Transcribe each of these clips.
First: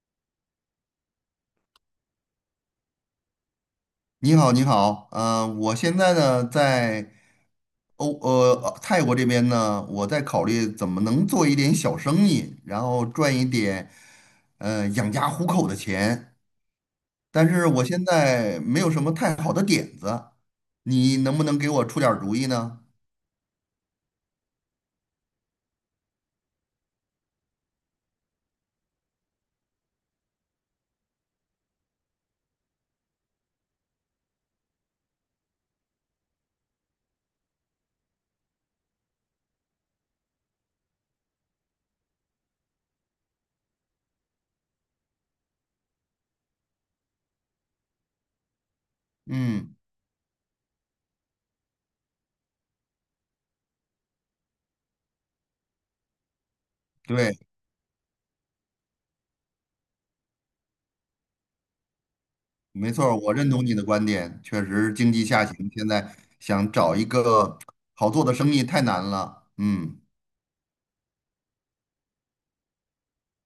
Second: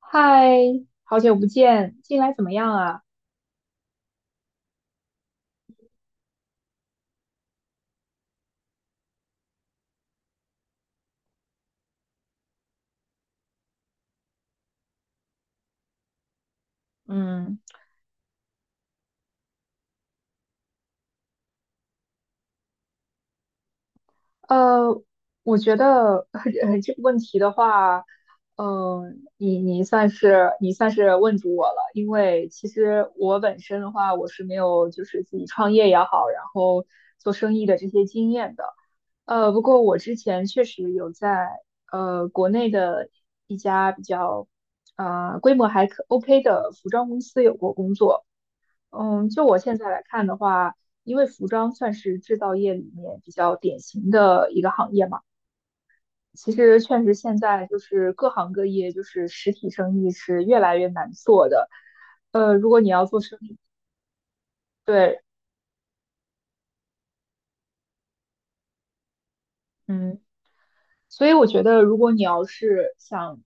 嗨，好久不见，近来怎么样啊？你好，你好，我现在呢在泰国这边呢，我在考虑怎么能做一点小生意，然后赚一点养家糊口的钱，但嗯，是我现在没有什么太好的点子，你能不能给我出点儿主意呢？呃，我觉得 这个问题的话，呃，你算是问住我了，因为其实我本身的话，我是没有就是自己创业也好，然后做生意的这些经验的。不过我之前确实有在国内的一家比较规模还可 OK 的服装公司有过工作。嗯，就我嗯。现在来看的话，因为服装算是制造业里面比较典型的一个行业嘛，其实确实现对，在就是各行各业，就是实体生意是越来越难做的。如果你没要错儿，做我生认意，同你的观点，确实经对，济下行，现在想找一个好做的生意太难了。嗯嗯。所以我觉得，如果你要是想，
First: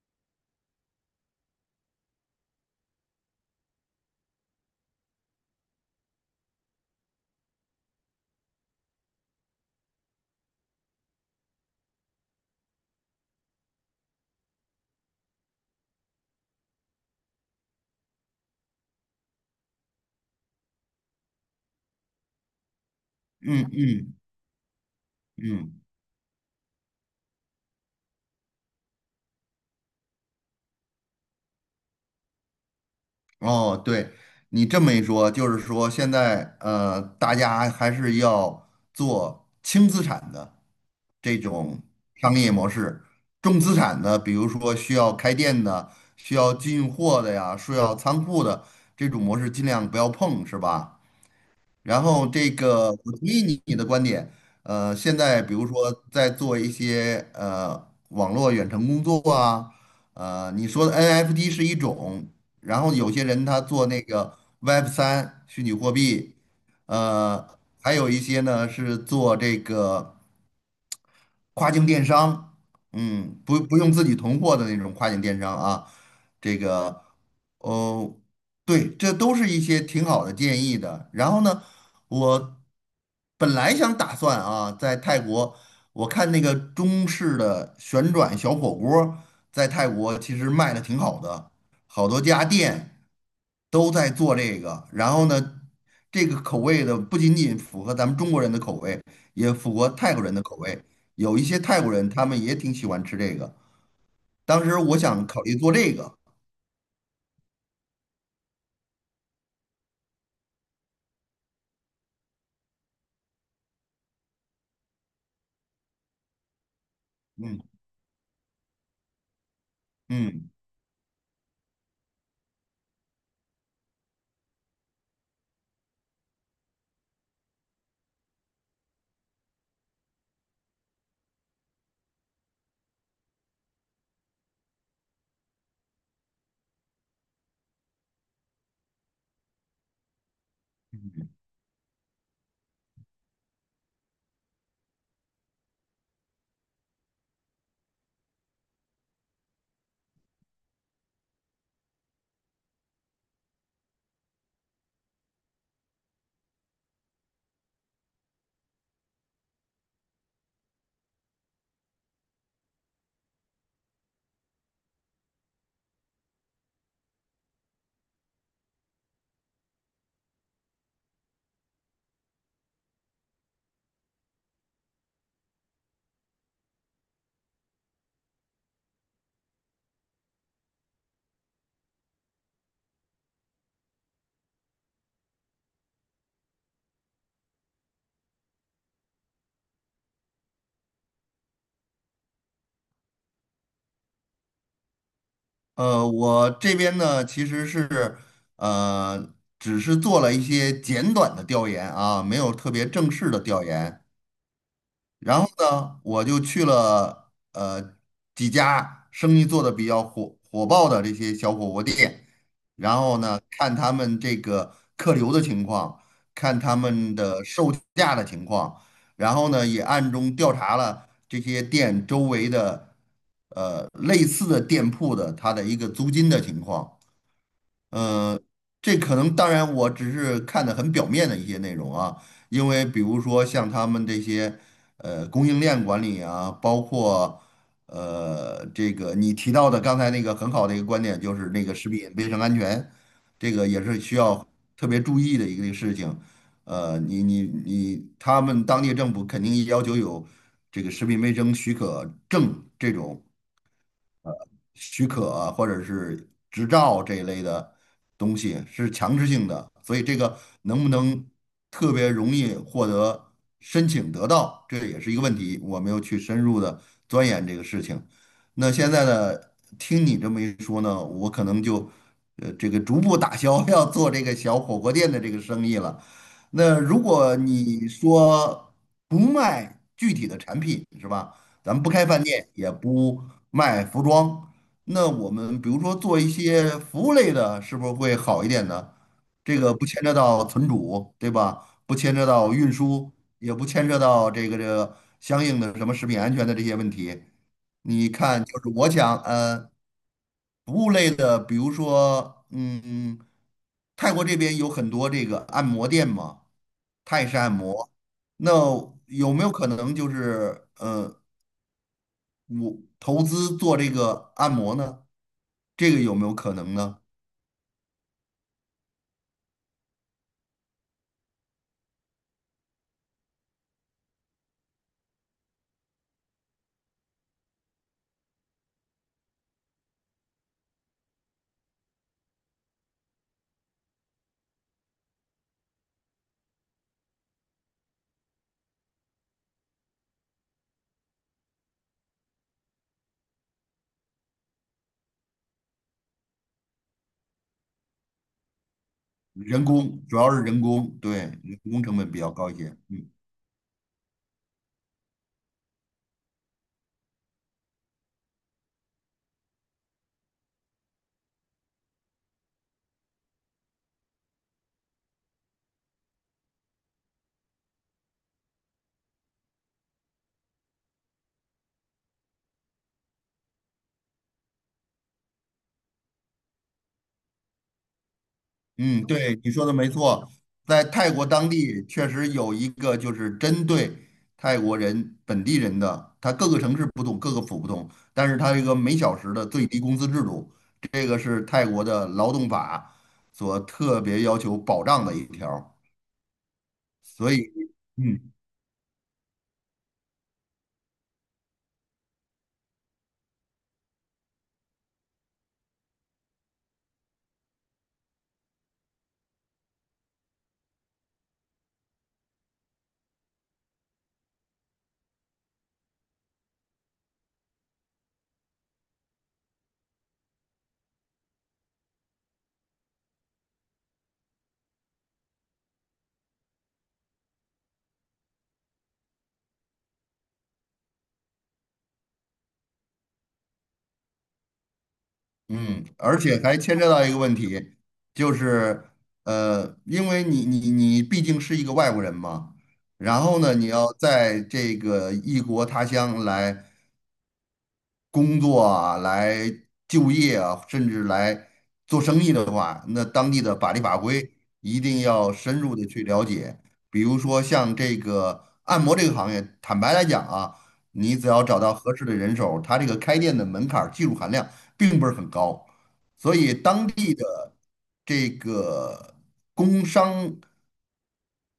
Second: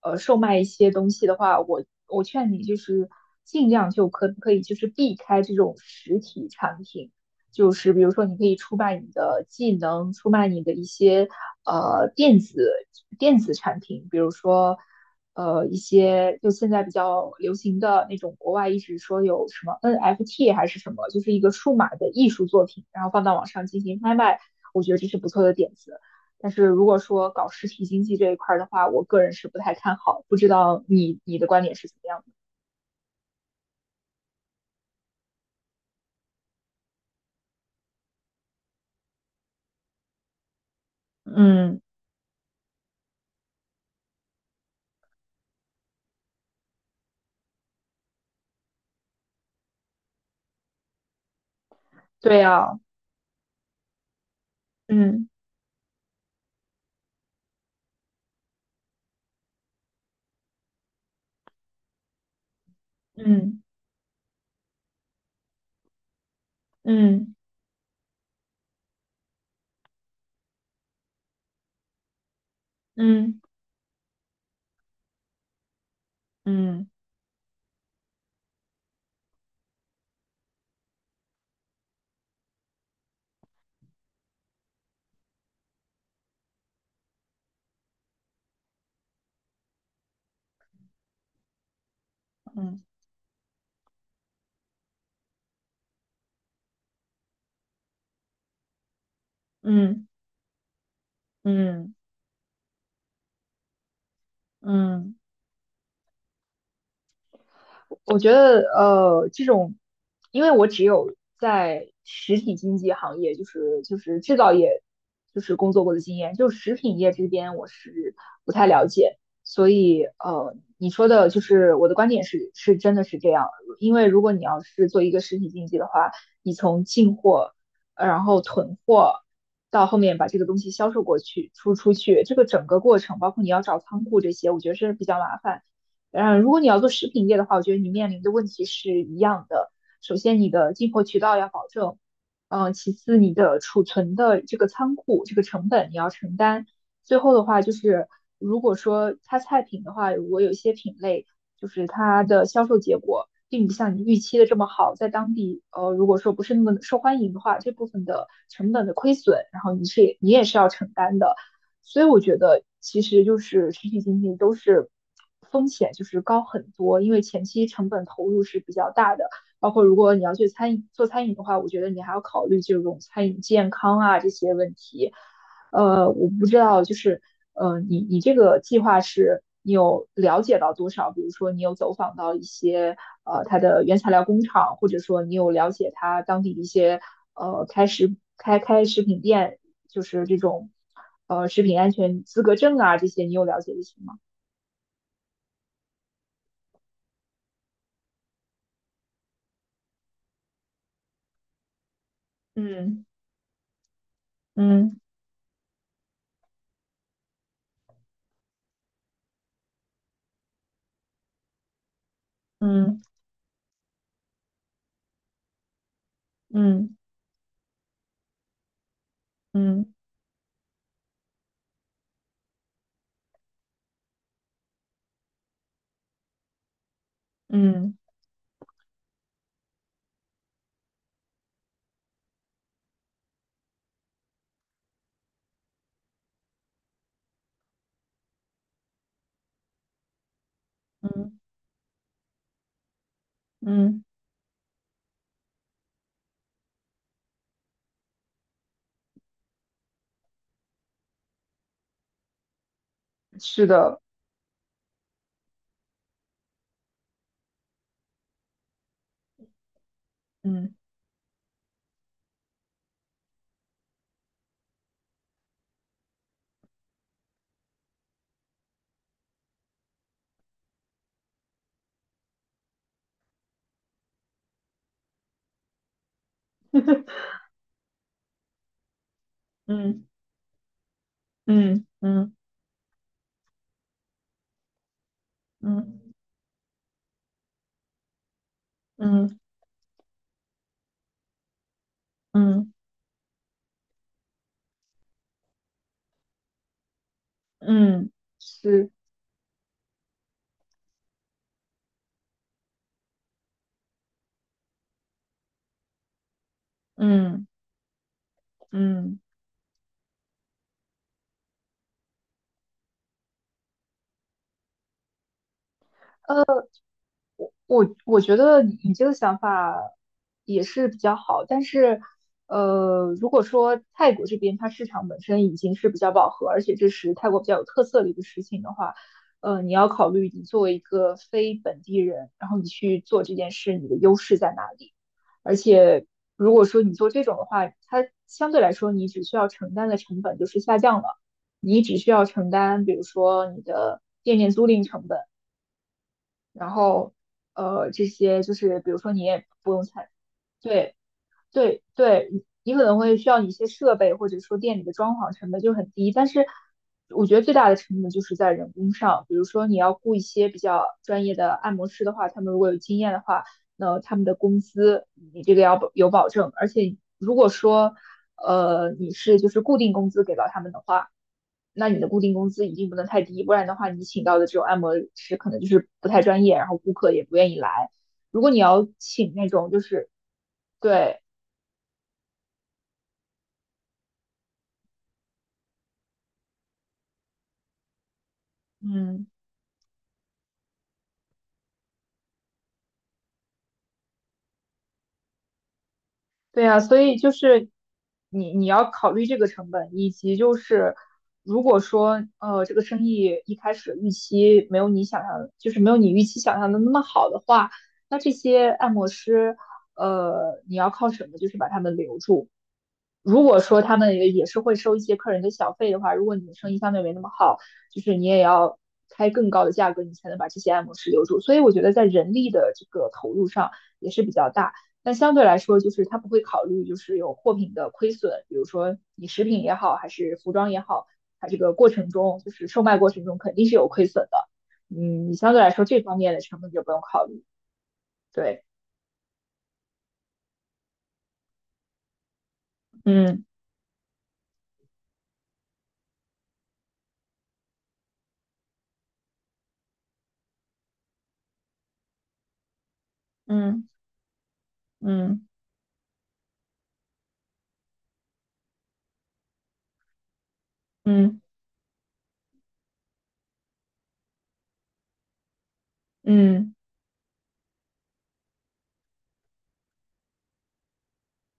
售卖一些东西的话，我劝你就是尽量就可不可以就是避开这种实体产品，就是比如说你可以出卖你的技能，出卖你的一些呃电子电子产品，比如说一些就现在比较流行的那种国外一直说有什么 NFT 还是什么，就是一个数码的艺术作品，然后放到网上嗯进行拍嗯卖，我觉得这是不错的点嗯。子。但是如果说搞实体经济这一块儿的话，我个人是不太看好，不知道你的观点是怎么样的？哦，对，你这么一说，就是说现在大家还是要做轻资产的这嗯，种商业模式，重资产的，比如说需要开店的、需要进货的呀、需要仓库的这种模式，尽量不要碰，是吧？然后对这呀，个，我同意你的观点。现嗯在比如说在做一些网络远程工作啊，你说的 NFT 是一种，然后有些人他嗯做那个 Web3虚拟货币，嗯呃，还有一些呢是做这个。跨境电商，嗯嗯，不用自己囤货的那种跨境电商啊，这嗯个，哦，对，这都是一些挺好的建议的。然后呢，我本来想打算啊，在泰国，我看那个中式的旋转小火锅儿在泰国其实卖的挺好的，好多家嗯嗯店都在做这个。然后呢，这个口味的不仅仅符合咱们中国人的口味，也符合嗯嗯。泰国人的口味。有一些嗯泰国嗯人，他们也挺喜欢吃这个。当时我嗯想考虑做这个，我觉得这种，因为我只有在实体经济行业，就是制造业，就是工作过的经验，就食品业这边嗯我是不太了解，所以嗯，你说的就是我的观点是真的是这样，因为如果你要是做一个实体经济的话，你从进货，然后囤货。到后面把这个东西销售过去、出去，这个整个过程，包括你要找仓库这些，我觉得是比较麻烦。嗯，如果你要做食品业的话，我觉得你面临的问题是一样的。首先，你的进货渠道要保证，嗯，其次，你的储存的这个仓库这个成本你要承担。最后的话就是，如果说它菜品的话，如果有一些品类就是它的销售结果并不像你预期的这么好，在当地如果说不是那么受欢迎的话，这部分的成本的亏损，然后你也是要承担的。所以我觉得其实就是实体经济都是风险就是高很多，因为前期成本投入是比较大的，包括如果你要去餐饮做餐饮的话，我觉得你还要考虑这种餐饮健康啊这些问题，我不知道，就是你这个计划是你有了解到多少？比如说，你有走访到一些它的原材料工厂，或者说你有了解它当地的一些呃开食开开食品店，就是这种食品安全资格证啊这些，你有了解一些吗？我这边呢其实是呃，只是做了一些简短的调研啊，没有特别嗯正式的调研。嗯然后呢，我就去了几家生意做的比较火爆的这些小火锅店，然嗯后呢，看他们这个客流的情况，看他嗯们的售价的情况，然后呢，也嗯暗中调查了这些店周围的类似的店铺的它的一个租金的情况。嗯这可能当然我只是看的很表面的一些内容啊，因为比如说像他们这些供应链管理啊，包括这个你提到的刚才那个很好的一个观点，就嗯是那个食品卫生安全，这个也是嗯，需要特别注意的一个事情。呃，你你你，他们当地政府肯定要求有这个食品卫生许可证这种。是的，许可啊或者是执照这一类的东西是强制性的，所以这个嗯 能不能特别容易获得申请得到，这也是一个问题，我没有去深入的钻研这个事情。那现在呢，听你这么一说呢，我可能就这个逐步打消 要做这个小火锅店的这个生意了。那如 果你说不卖嗯具体的产品是吧？咱们嗯不开饭嗯店，也不卖服装，那我们比如说嗯做一些服务类的，是不是会好一点呢？嗯这个不牵扯到存储，对吧？不牵扯到运嗯。输，也不牵扯到这个相应的什么食品安全的这些问题。你嗯看，就是是，我想，服务类的，比如说，嗯，泰国这边有很多这个按摩店嘛，泰式嗯按摩，那嗯，有没有可能就是，我投资做这个按摩呢，这个有没有可能呢？我觉得你这个想法也是比较好，但是，如果说泰国这边它市场本身已经是比较饱和，而且这是泰国比较有特色的一个事情的话，你要考虑你作为一个非本地人，然后你去做这件事，你的优势在哪里？而且，如果说你做这种的话，它相对来说你只需要承担的成本就是下降了，你只需要承担，比如说你的店面租赁成本。然后这些就是比如说你也人不用工参，主要是人工，对，对，人对工成本比对，较高一你些。可能嗯。会需要你一些设备，或者说店里的装潢成本就很低，但是我觉得最大的成本就是在人工上，比如说你要雇一些比较专业的按摩师的话，他们如果有经验的话，那他们的工资你这个要保证，而且如果说你是就是固定工资给到他们的话，那你的固定工资一定不能太低，不然的话你请到的这种按摩师可能就是不太专业，然后顾客也不愿意来。如果你要嗯，请对，那你说种的就没是错，在泰对。国当地确实有一个就是针对泰国人本地人的，他各个城市不同，各个府不同，但是他这个每小嗯，时的最低工资制度，这个是泰国的劳动法所特别要求保障的一条儿对呀，所以就所以。是嗯。你要考虑这个成本，以及就是如果说这个生意一开始预期没有你想象就是没有你预期想象的那么好的话，那这些按摩师你要靠什么就是把他们留住？如果说他们也是会收一些客人的小费的话，如果你的生意相对没那么好，就是你也要开更高的价格，你才能把这些按摩师留住。所以我觉得在人力的这个投入上也是比较大，但相对来说，就是他不会考虑就是有货品的亏损，比如说你食品也好，还是服装也好，它这个过程中就是售卖过程中肯定是有亏损的。嗯，你相对来说嗯，这方而面且的还成本牵就扯不用到一个考问虑。题，就对，是因为你毕竟是一个外国人嘛，然后呢，你要在这个异国他乡来工作啊，来就业啊，甚至来做生意的话，那当地的法律嗯法规一定要嗯深入的去了解。比如说像这个按摩这个行业，坦白来讲啊，你只嗯要找到合适的人手，它这个开店的门槛儿技术含量并不是很高，所以嗯当地的这个工商。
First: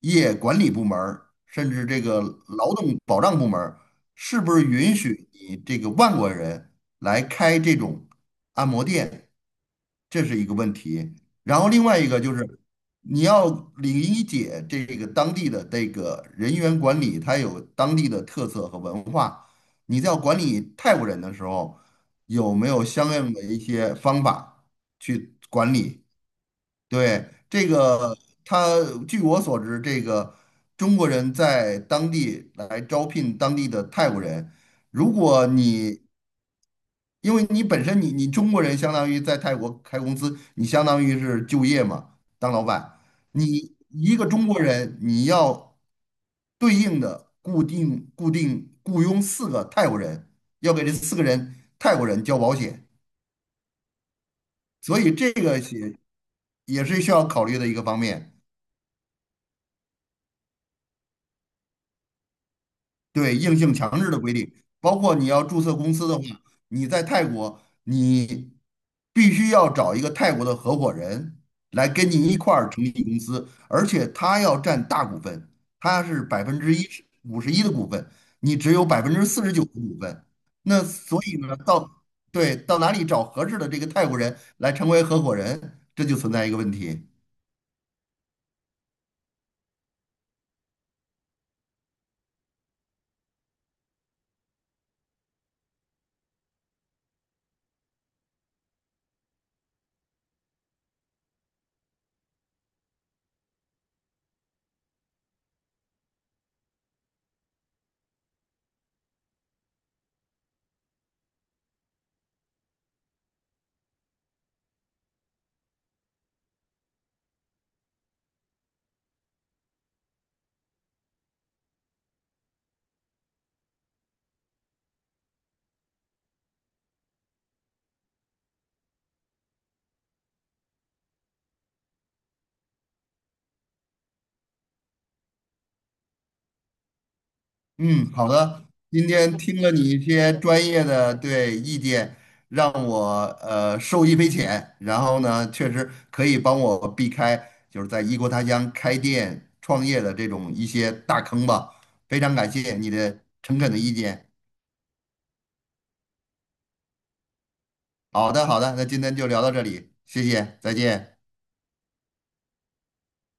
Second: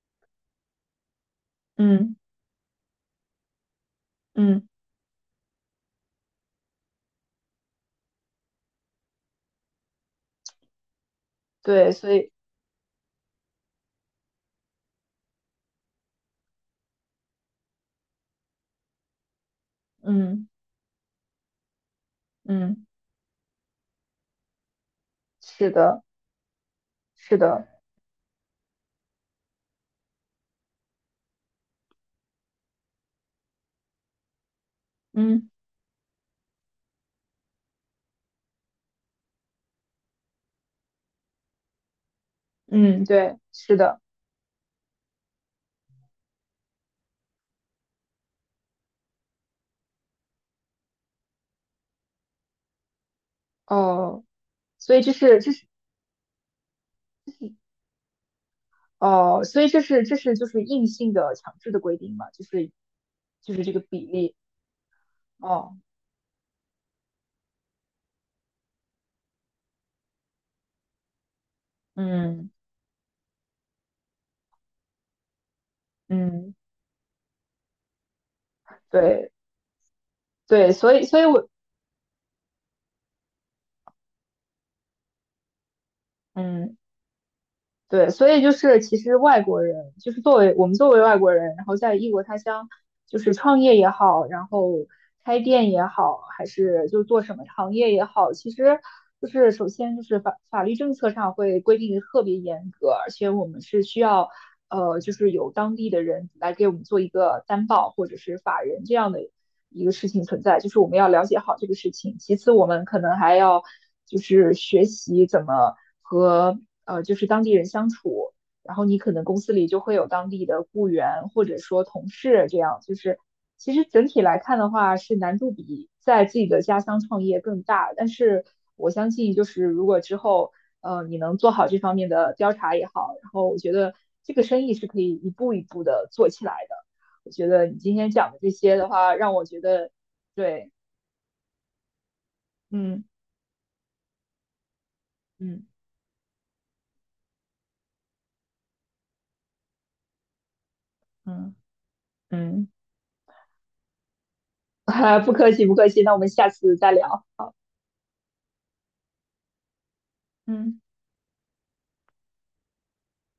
业管理部门儿甚至嗯嗯。这嗯个劳动保障部门儿是不是嗯允许你这个外国人来开这种按摩店？这是一个问题。然后另对，外一所个以就是，你要理解这个当地的这个人员管理，它有当地的特色和文化。你在管嗯理泰国人的时候，有没有嗯，相应的一些方法去是管的，理？对，是的，这个，他据我所知，这个中国人在当地来招聘当地的泰国人。如果嗯你，因为你本身你中国人相当于在泰国开公司，你相当于是就业嘛，当老板。嗯，对，你是的，一个中国人，你要对应的固定雇佣四个泰国人，要给这四个人泰国人交保险，哦，所所以以这这是这个是也是需要这考是虑的一个方面。哦，所以这是就是硬性的强制的规定嘛，就是对，就硬是这性个强比制的规例，定，包括你要注册哦，公司的话，你在泰国，你必须要找一个泰国的合伙人来跟你一嗯块儿成立公司，而且他要占大股份，他是百嗯，分之一五十一的股份，你只有百分之对四十九的股份，对，那所以所所以以我呢，到哪里找合适的这个泰国人来成为合伙人，这就存在一个问嗯。题。对，所以就是其实外国人，就是作为外国人，然后在异国他乡，就是创业也好，然后开店也好，还是就做什么行业也好，其实就是首先就是法律政策上会规定的特别严格，而且我们是需要就是有当地的人来给我们做一个担保或者是法人这样的一个事情存在，就是我们要了解好这个事情。其次，我们可能还要就是学习怎么和就是当地人相处，然后你可能公司里就会有当地的雇员或者说同事这样，就是其实整体来看的话是难度比在自己的家乡创业更大，但是我相信就是如果之后。你能做好这方面的调查也好，然后我觉得这个生意是可以一步一步的做起来的。我觉得你今天嗯，好讲的这的。些的今话，让天我觉听了你得，一些专对，业的对意见，让嗯我受益匪浅。然后呢，嗯确实可以帮我避开就是在异国他乡开店创业的这种一些大坑嗯吧。非常感嗯谢你的诚恳的意见。哈，不客气不客气，那我们下次再聊。好，好的，好的，那今天就聊到这里，谢谢，再嗯。见。